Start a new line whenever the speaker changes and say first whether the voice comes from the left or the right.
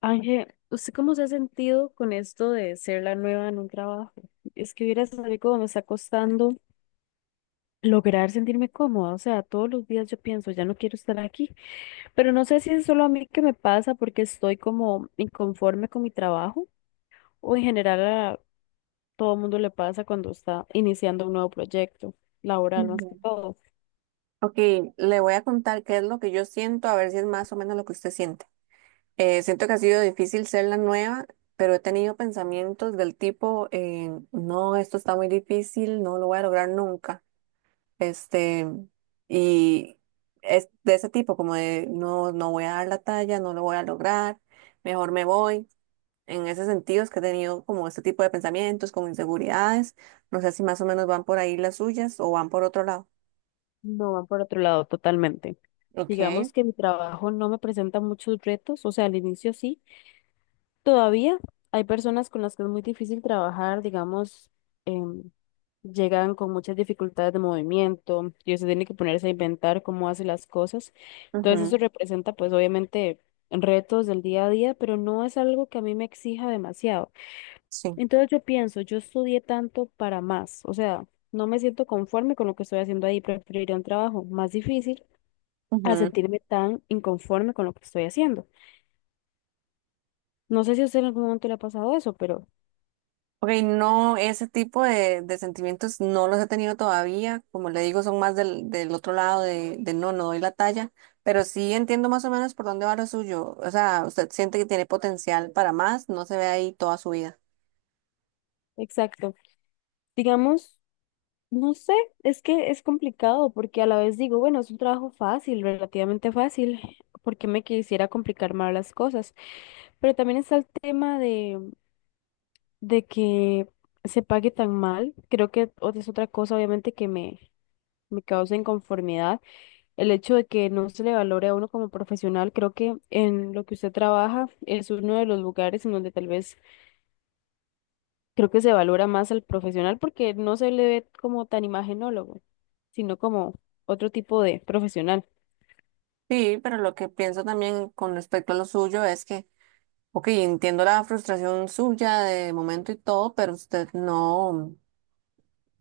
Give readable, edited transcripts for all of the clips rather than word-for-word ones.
left: Ángel, ¿usted cómo se ha sentido con esto de ser la nueva en un trabajo? Es que hubiera sabido cómo me está costando lograr sentirme cómoda. O sea, todos los días yo pienso, ya no quiero estar aquí. Pero no sé si es solo a mí que me pasa porque estoy como inconforme con mi trabajo, o en general a todo el mundo le pasa cuando está iniciando un nuevo proyecto laboral más que
right: Ujú.
left: todo.
right: Ok, le voy a contar qué es lo que yo siento, a ver si es más o menos lo que usted siente. Siento que ha sido difícil ser la nueva, pero he tenido pensamientos del tipo, no, esto está muy difícil, no lo voy a lograr nunca. Este, y es de ese tipo, como de, no, voy a dar la talla, no lo voy a lograr, mejor me voy. En ese sentido es que he tenido como este tipo de pensamientos, como inseguridades. No sé si más o menos van por ahí las suyas o van por otro lado.
left: No, van por otro lado totalmente.
right: Ok.
left: Digamos que mi trabajo no me presenta muchos retos, o sea, al inicio sí. Todavía hay personas con las que es muy difícil trabajar, digamos, em, llegan con muchas dificultades de movimiento, y se tienen que ponerse a inventar cómo hace las cosas. Entonces eso representa pues obviamente retos del día a día, pero no es algo que a mí me exija demasiado.
right: Sí.
left: Entonces yo pienso, yo estudié tanto para más, o sea, no me siento conforme con lo que estoy haciendo ahí, preferiría un trabajo más difícil a
right: Ujú.
left: sentirme tan inconforme con lo que estoy haciendo. No sé si a usted en algún momento le ha pasado eso, pero...
right: Ok, no, ese tipo de sentimientos no los he tenido todavía. Como le digo, son más del otro lado de no, doy la talla. Pero sí entiendo más o menos por dónde va lo suyo. O sea, usted siente que tiene potencial para más, no se ve ahí toda su vida.
left: Exacto. Digamos, no sé, es que es complicado porque a la vez digo, bueno, es un trabajo fácil, relativamente fácil, porque me quisiera complicar más las cosas, pero también está el tema de que se pague tan mal, creo que es otra cosa obviamente que me causa inconformidad, el hecho de que no se le valore a uno como profesional. Creo que en lo que usted trabaja es uno de los lugares en donde tal vez creo que se valora más al profesional porque no se le ve como tan imagenólogo, sino como otro tipo de profesional.
right: Sí, pero lo que pienso también con respecto a lo suyo es que, ok, entiendo la frustración suya de momento y todo, pero usted no.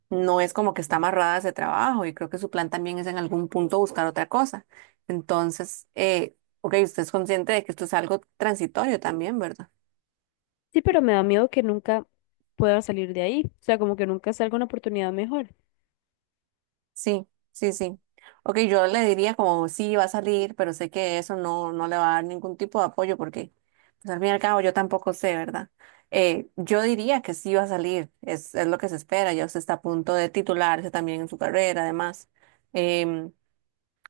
right: No es como que está amarrada a ese trabajo y creo que su plan también es en algún punto buscar otra cosa. Entonces, ok, usted es consciente de que esto es algo transitorio también, ¿verdad?
left: Sí, pero me da miedo que nunca pueda salir de ahí, o sea, como que nunca salga una oportunidad mejor.
right: Sí, sí, sí. Ok, yo le diría como sí, va a salir, pero sé que eso no, le va a dar ningún tipo de apoyo porque, pues al fin y al cabo, yo tampoco sé, ¿verdad? Yo diría que sí va a salir, es lo que se espera, ya usted está a punto de titularse también en su carrera, además. Em,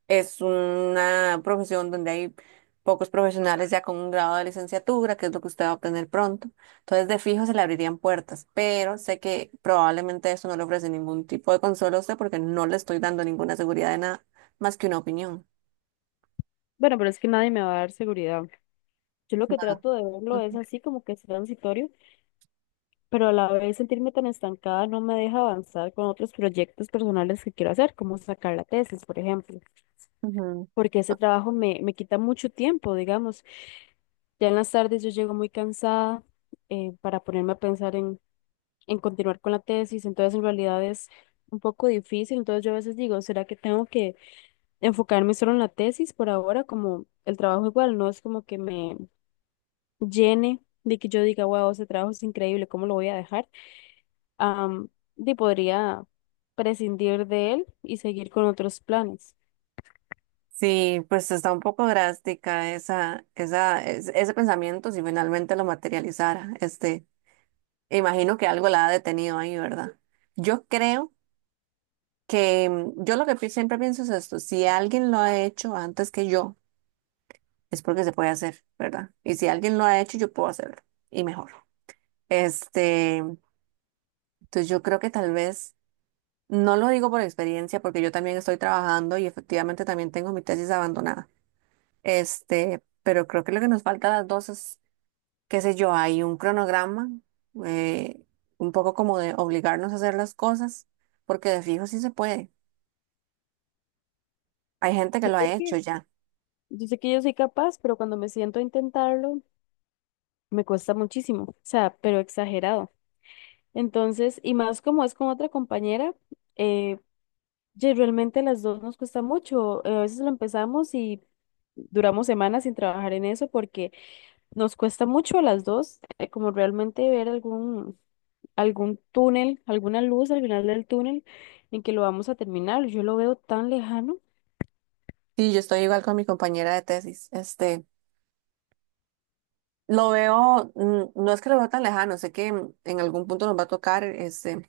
right: Es una profesión donde hay pocos profesionales ya con un grado de licenciatura, que es lo que usted va a obtener pronto. Entonces, de fijo se le abrirían puertas, pero sé que probablemente eso no le ofrece ningún tipo de consuelo a usted porque no le estoy dando ninguna seguridad de nada más que una opinión.
left: Bueno, pero es que nadie me va a dar seguridad. Yo lo que trato de verlo es
right: Ujú,
left: así como que es transitorio, pero a la vez sentirme tan estancada no me deja avanzar con otros proyectos personales que quiero hacer, como sacar la tesis, por ejemplo,
right: ujú.
left: porque ese trabajo me quita mucho tiempo, digamos. Ya en las tardes yo llego muy cansada para ponerme a pensar en continuar con la tesis. Entonces, en realidad es un poco difícil. Entonces yo a veces digo, ¿será que tengo que enfocarme solo en la tesis por ahora? Como el trabajo igual no es como que me llene, de que yo diga, wow, ese trabajo es increíble, ¿cómo lo voy a dejar? Am, y podría prescindir de él y seguir con otros planes.
right: Sí, pues está un poco drástica esa, ese pensamiento si finalmente lo materializara. Este, imagino que algo la ha detenido ahí, ¿verdad? Yo creo que yo lo que siempre pienso es esto, si alguien lo ha hecho antes que yo, es porque se puede hacer, ¿verdad? Y si alguien lo ha hecho, yo puedo hacerlo y mejor. Este, entonces yo creo que tal vez, no lo digo por experiencia, porque yo también estoy trabajando y efectivamente también tengo mi tesis abandonada. Este, pero creo que lo que nos falta a las dos es, qué sé yo, hay un cronograma, eh, un poco como de obligarnos a hacer las cosas, porque de fijo sí se puede. Hay gente que
left: Yo
right: lo
left: sé
right: ha hecho
left: que,
right: ya.
left: yo sé que yo soy capaz, pero cuando me siento a intentarlo, me cuesta muchísimo, o sea, pero exagerado. Entonces, y más como es con otra compañera, eh, realmente las dos nos cuesta mucho. A veces lo empezamos y duramos semanas sin trabajar en eso porque nos cuesta mucho a las dos, como realmente ver algún túnel, alguna luz al final del túnel en que lo vamos a terminar. Yo lo veo tan lejano.
right: Sí, yo estoy igual con mi compañera de tesis. Este, lo veo, no es que lo veo tan lejano, sé que en algún punto nos va a tocar este,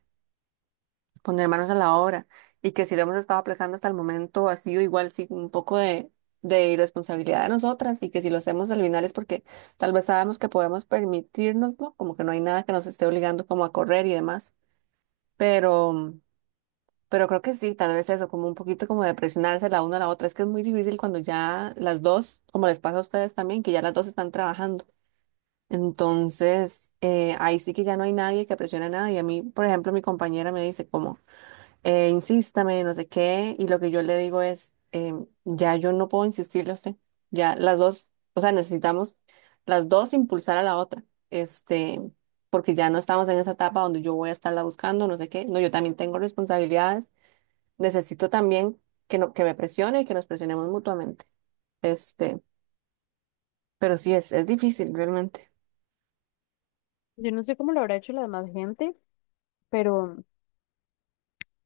right: poner manos a la obra y que si lo hemos estado aplazando hasta el momento ha sido igual sí un poco de, irresponsabilidad de nosotras y que si lo hacemos al final es porque tal vez sabemos que podemos permitirnoslo, como que no hay nada que nos esté obligando como a correr y demás, pero pero creo que sí, tal vez eso, como un poquito como de presionarse la una a la otra. Es que es muy difícil cuando ya las dos, como les pasa a ustedes también, que ya las dos están trabajando. Entonces, ahí sí que ya no hay nadie que presione a nadie. A mí, por ejemplo, mi compañera me dice como, insístame, no sé qué, y lo que yo le digo es, ya yo no puedo insistirle a usted. Ya las dos, o sea, necesitamos las dos impulsar a la otra. Este, porque ya no estamos en esa etapa donde yo voy a estarla buscando, no sé qué. No, yo también tengo responsabilidades, necesito también que, no, que me presione y que nos presionemos mutuamente. Este, pero sí es difícil realmente.
left: Yo no sé cómo lo habrá hecho la demás gente, pero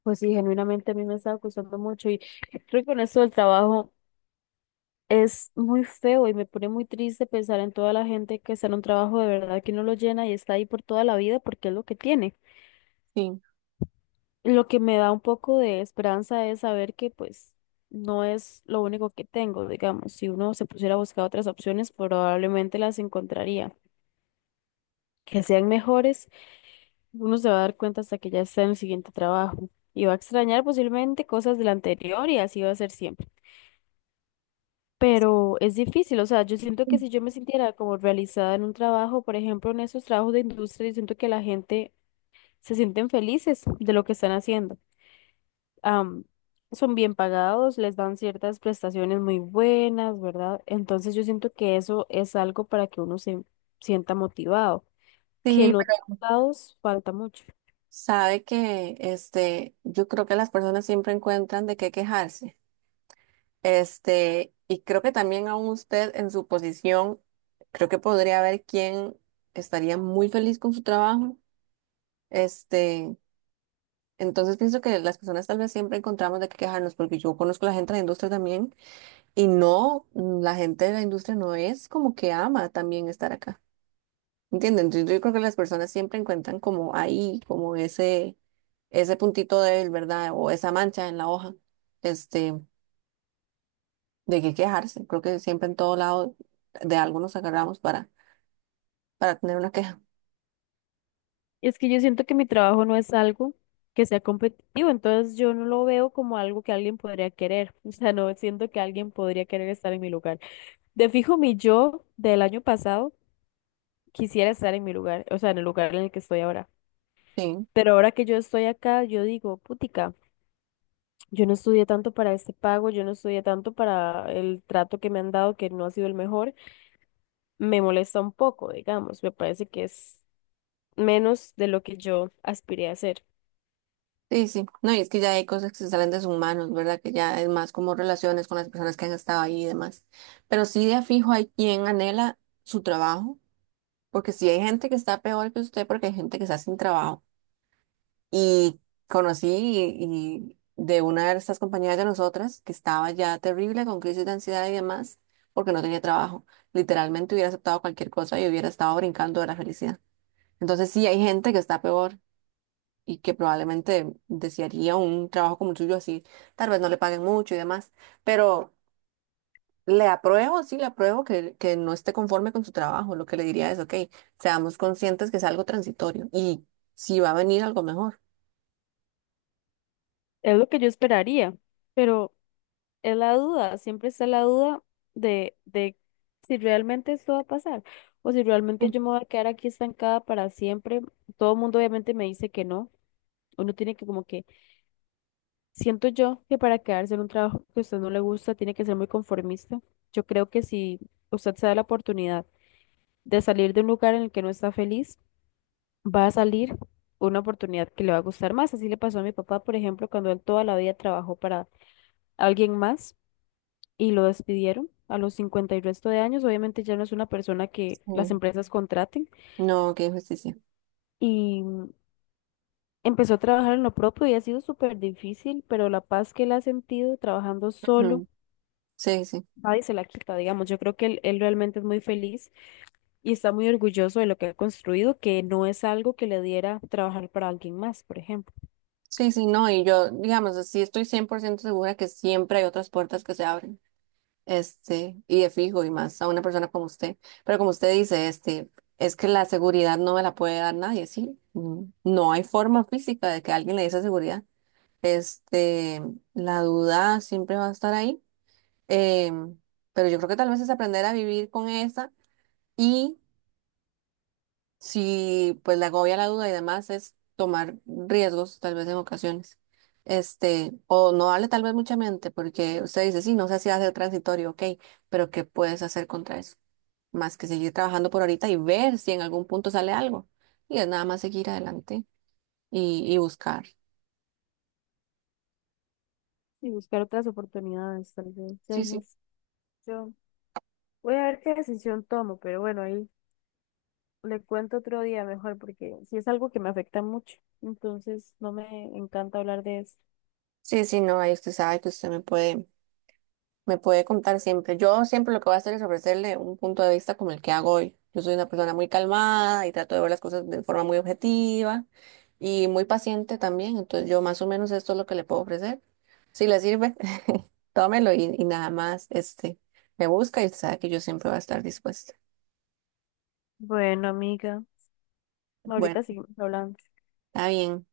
left: pues sí, genuinamente a mí me está costando mucho, y creo que con esto del trabajo. Es muy feo y me pone muy triste pensar en toda la gente que está en un trabajo de verdad que no lo llena y está ahí por toda la vida porque es lo que tiene.
right: Sí.
left: Lo que me da un poco de esperanza es saber que pues no es lo único que tengo, digamos. Si uno se pusiera a buscar otras opciones, probablemente las encontraría. Que sean mejores, uno se va a dar cuenta hasta que ya está en el siguiente trabajo y va a extrañar posiblemente cosas del anterior, y así va a ser siempre. Pero es difícil, o sea, yo siento que si yo me sintiera como realizada en un trabajo, por ejemplo, en esos trabajos de industria, yo siento que la gente se sienten felices de lo que están haciendo. Am, Son bien pagados, les dan ciertas prestaciones muy buenas, ¿verdad? Entonces yo siento que eso es algo para que uno se sienta motivado, que
right: Sí,
left: en otros
right: pero
left: lados falta mucho.
right: sabe que este, yo creo que las personas siempre encuentran de qué quejarse. Este, y creo que también aún usted en su posición, creo que podría ver quién estaría muy feliz con su trabajo. Este, entonces pienso que las personas tal vez siempre encontramos de qué quejarnos, porque yo conozco a la gente de la industria también. Y no, la gente de la industria no es como que ama también estar acá. ¿Entienden? Entonces, yo creo que las personas siempre encuentran como ahí, como ese puntito débil, ¿verdad? O esa mancha en la hoja, este, de qué quejarse. Creo que siempre en todo lado de algo nos agarramos para, tener una queja.
left: Es que yo siento que mi trabajo no es algo que sea competitivo, entonces yo no lo veo como algo que alguien podría querer. O sea, no siento que alguien podría querer estar en mi lugar. De fijo, mi yo del año pasado quisiera estar en mi lugar, o sea, en el lugar en el que estoy ahora.
right: Sí,
left: Pero ahora que yo estoy acá, yo digo, putica, yo no estudié tanto para este pago, yo no estudié tanto para el trato que me han dado, que no ha sido el mejor. Me molesta un poco, digamos, me parece que es menos de lo que yo aspiré a hacer.
right: sí, sí. No, y es que ya hay cosas que se salen de sus manos, ¿verdad? Que ya es más como relaciones con las personas que han estado ahí y demás. Pero sí de a fijo hay quien anhela su trabajo. Porque sí hay gente que está peor que usted, porque hay gente que está sin trabajo. Y conocí y, y de una de estas compañeras de nosotras que estaba ya terrible con crisis de ansiedad y demás, porque no tenía trabajo. Literalmente hubiera aceptado cualquier cosa y hubiera estado brincando de la felicidad. Entonces sí hay gente que está peor y que probablemente desearía un trabajo como el suyo así. Tal vez no le paguen mucho y demás, pero... Le apruebo, sí, le apruebo que, no esté conforme con su trabajo. Lo que le diría es, ok, seamos conscientes que es algo transitorio y si va a venir algo mejor.
left: Es lo que yo esperaría, pero es la duda, siempre está la duda de si realmente esto va a pasar o si
right: Sí.
left: realmente yo me voy a quedar aquí estancada para siempre. Todo el mundo obviamente me dice que no. Uno tiene que como que, siento yo que para quedarse en un trabajo que a usted no le gusta, tiene que ser muy conformista. Yo creo que si usted se da la oportunidad de salir de un lugar en el que no está feliz, va a salir una oportunidad que le va a gustar más. Así le pasó a mi papá, por ejemplo, cuando él toda la vida trabajó para alguien más y lo despidieron a los 50 y resto de años. Obviamente ya no es una persona que las empresas contraten,
right: No, qué injusticia.
left: y empezó a trabajar en lo propio y ha sido súper difícil, pero la paz que él ha sentido trabajando solo,
right: Ujú. Sí, sí.
left: nadie se la quita, digamos. Yo creo que él realmente es muy feliz y está muy orgulloso de lo que ha construido, que no es algo que le diera trabajar para alguien más, por ejemplo.
right: Sí, sí, no, y yo, digamos, así estoy 100% segura que siempre hay otras puertas que se abren, este, y de fijo, y más a una persona como usted. Pero como usted dice, este, es que la seguridad no me la puede dar nadie, sí. Mm, no hay forma física de que alguien le dé esa seguridad. Este, la duda siempre va a estar ahí, em, pero yo creo que tal vez es aprender a vivir con esa, y si pues la agobia la duda y demás es tomar riesgos tal vez en ocasiones. Este, o no darle tal vez mucha mente porque usted dice, sí, no sé si hace el transitorio, ok, pero ¿qué puedes hacer contra eso? Más que seguir trabajando por ahorita y ver si en algún punto sale algo. Y es nada más seguir adelante y buscar.
left: Y buscar otras oportunidades, tal vez. Ya
right: Sí,
left: hay
right: sí.
left: más. Yo voy a ver qué decisión tomo, pero bueno, ahí le cuento otro día mejor, porque sí es algo que me afecta mucho, entonces no me encanta hablar de eso.
right: Sí, sí, no, ahí usted sabe que usted me puede, me puede contar siempre. Yo siempre lo que voy a hacer es ofrecerle un punto de vista como el que hago hoy. Yo soy una persona muy calmada y trato de ver las cosas de forma muy objetiva y muy paciente también. Entonces yo más o menos esto es lo que le puedo ofrecer. Si le sirve, tómelo y, nada más, este, me busca y sabe que yo siempre voy a estar dispuesta.
left: Bueno, amiga,
right: Bueno,
left: ahorita seguimos hablando.
right: está bien.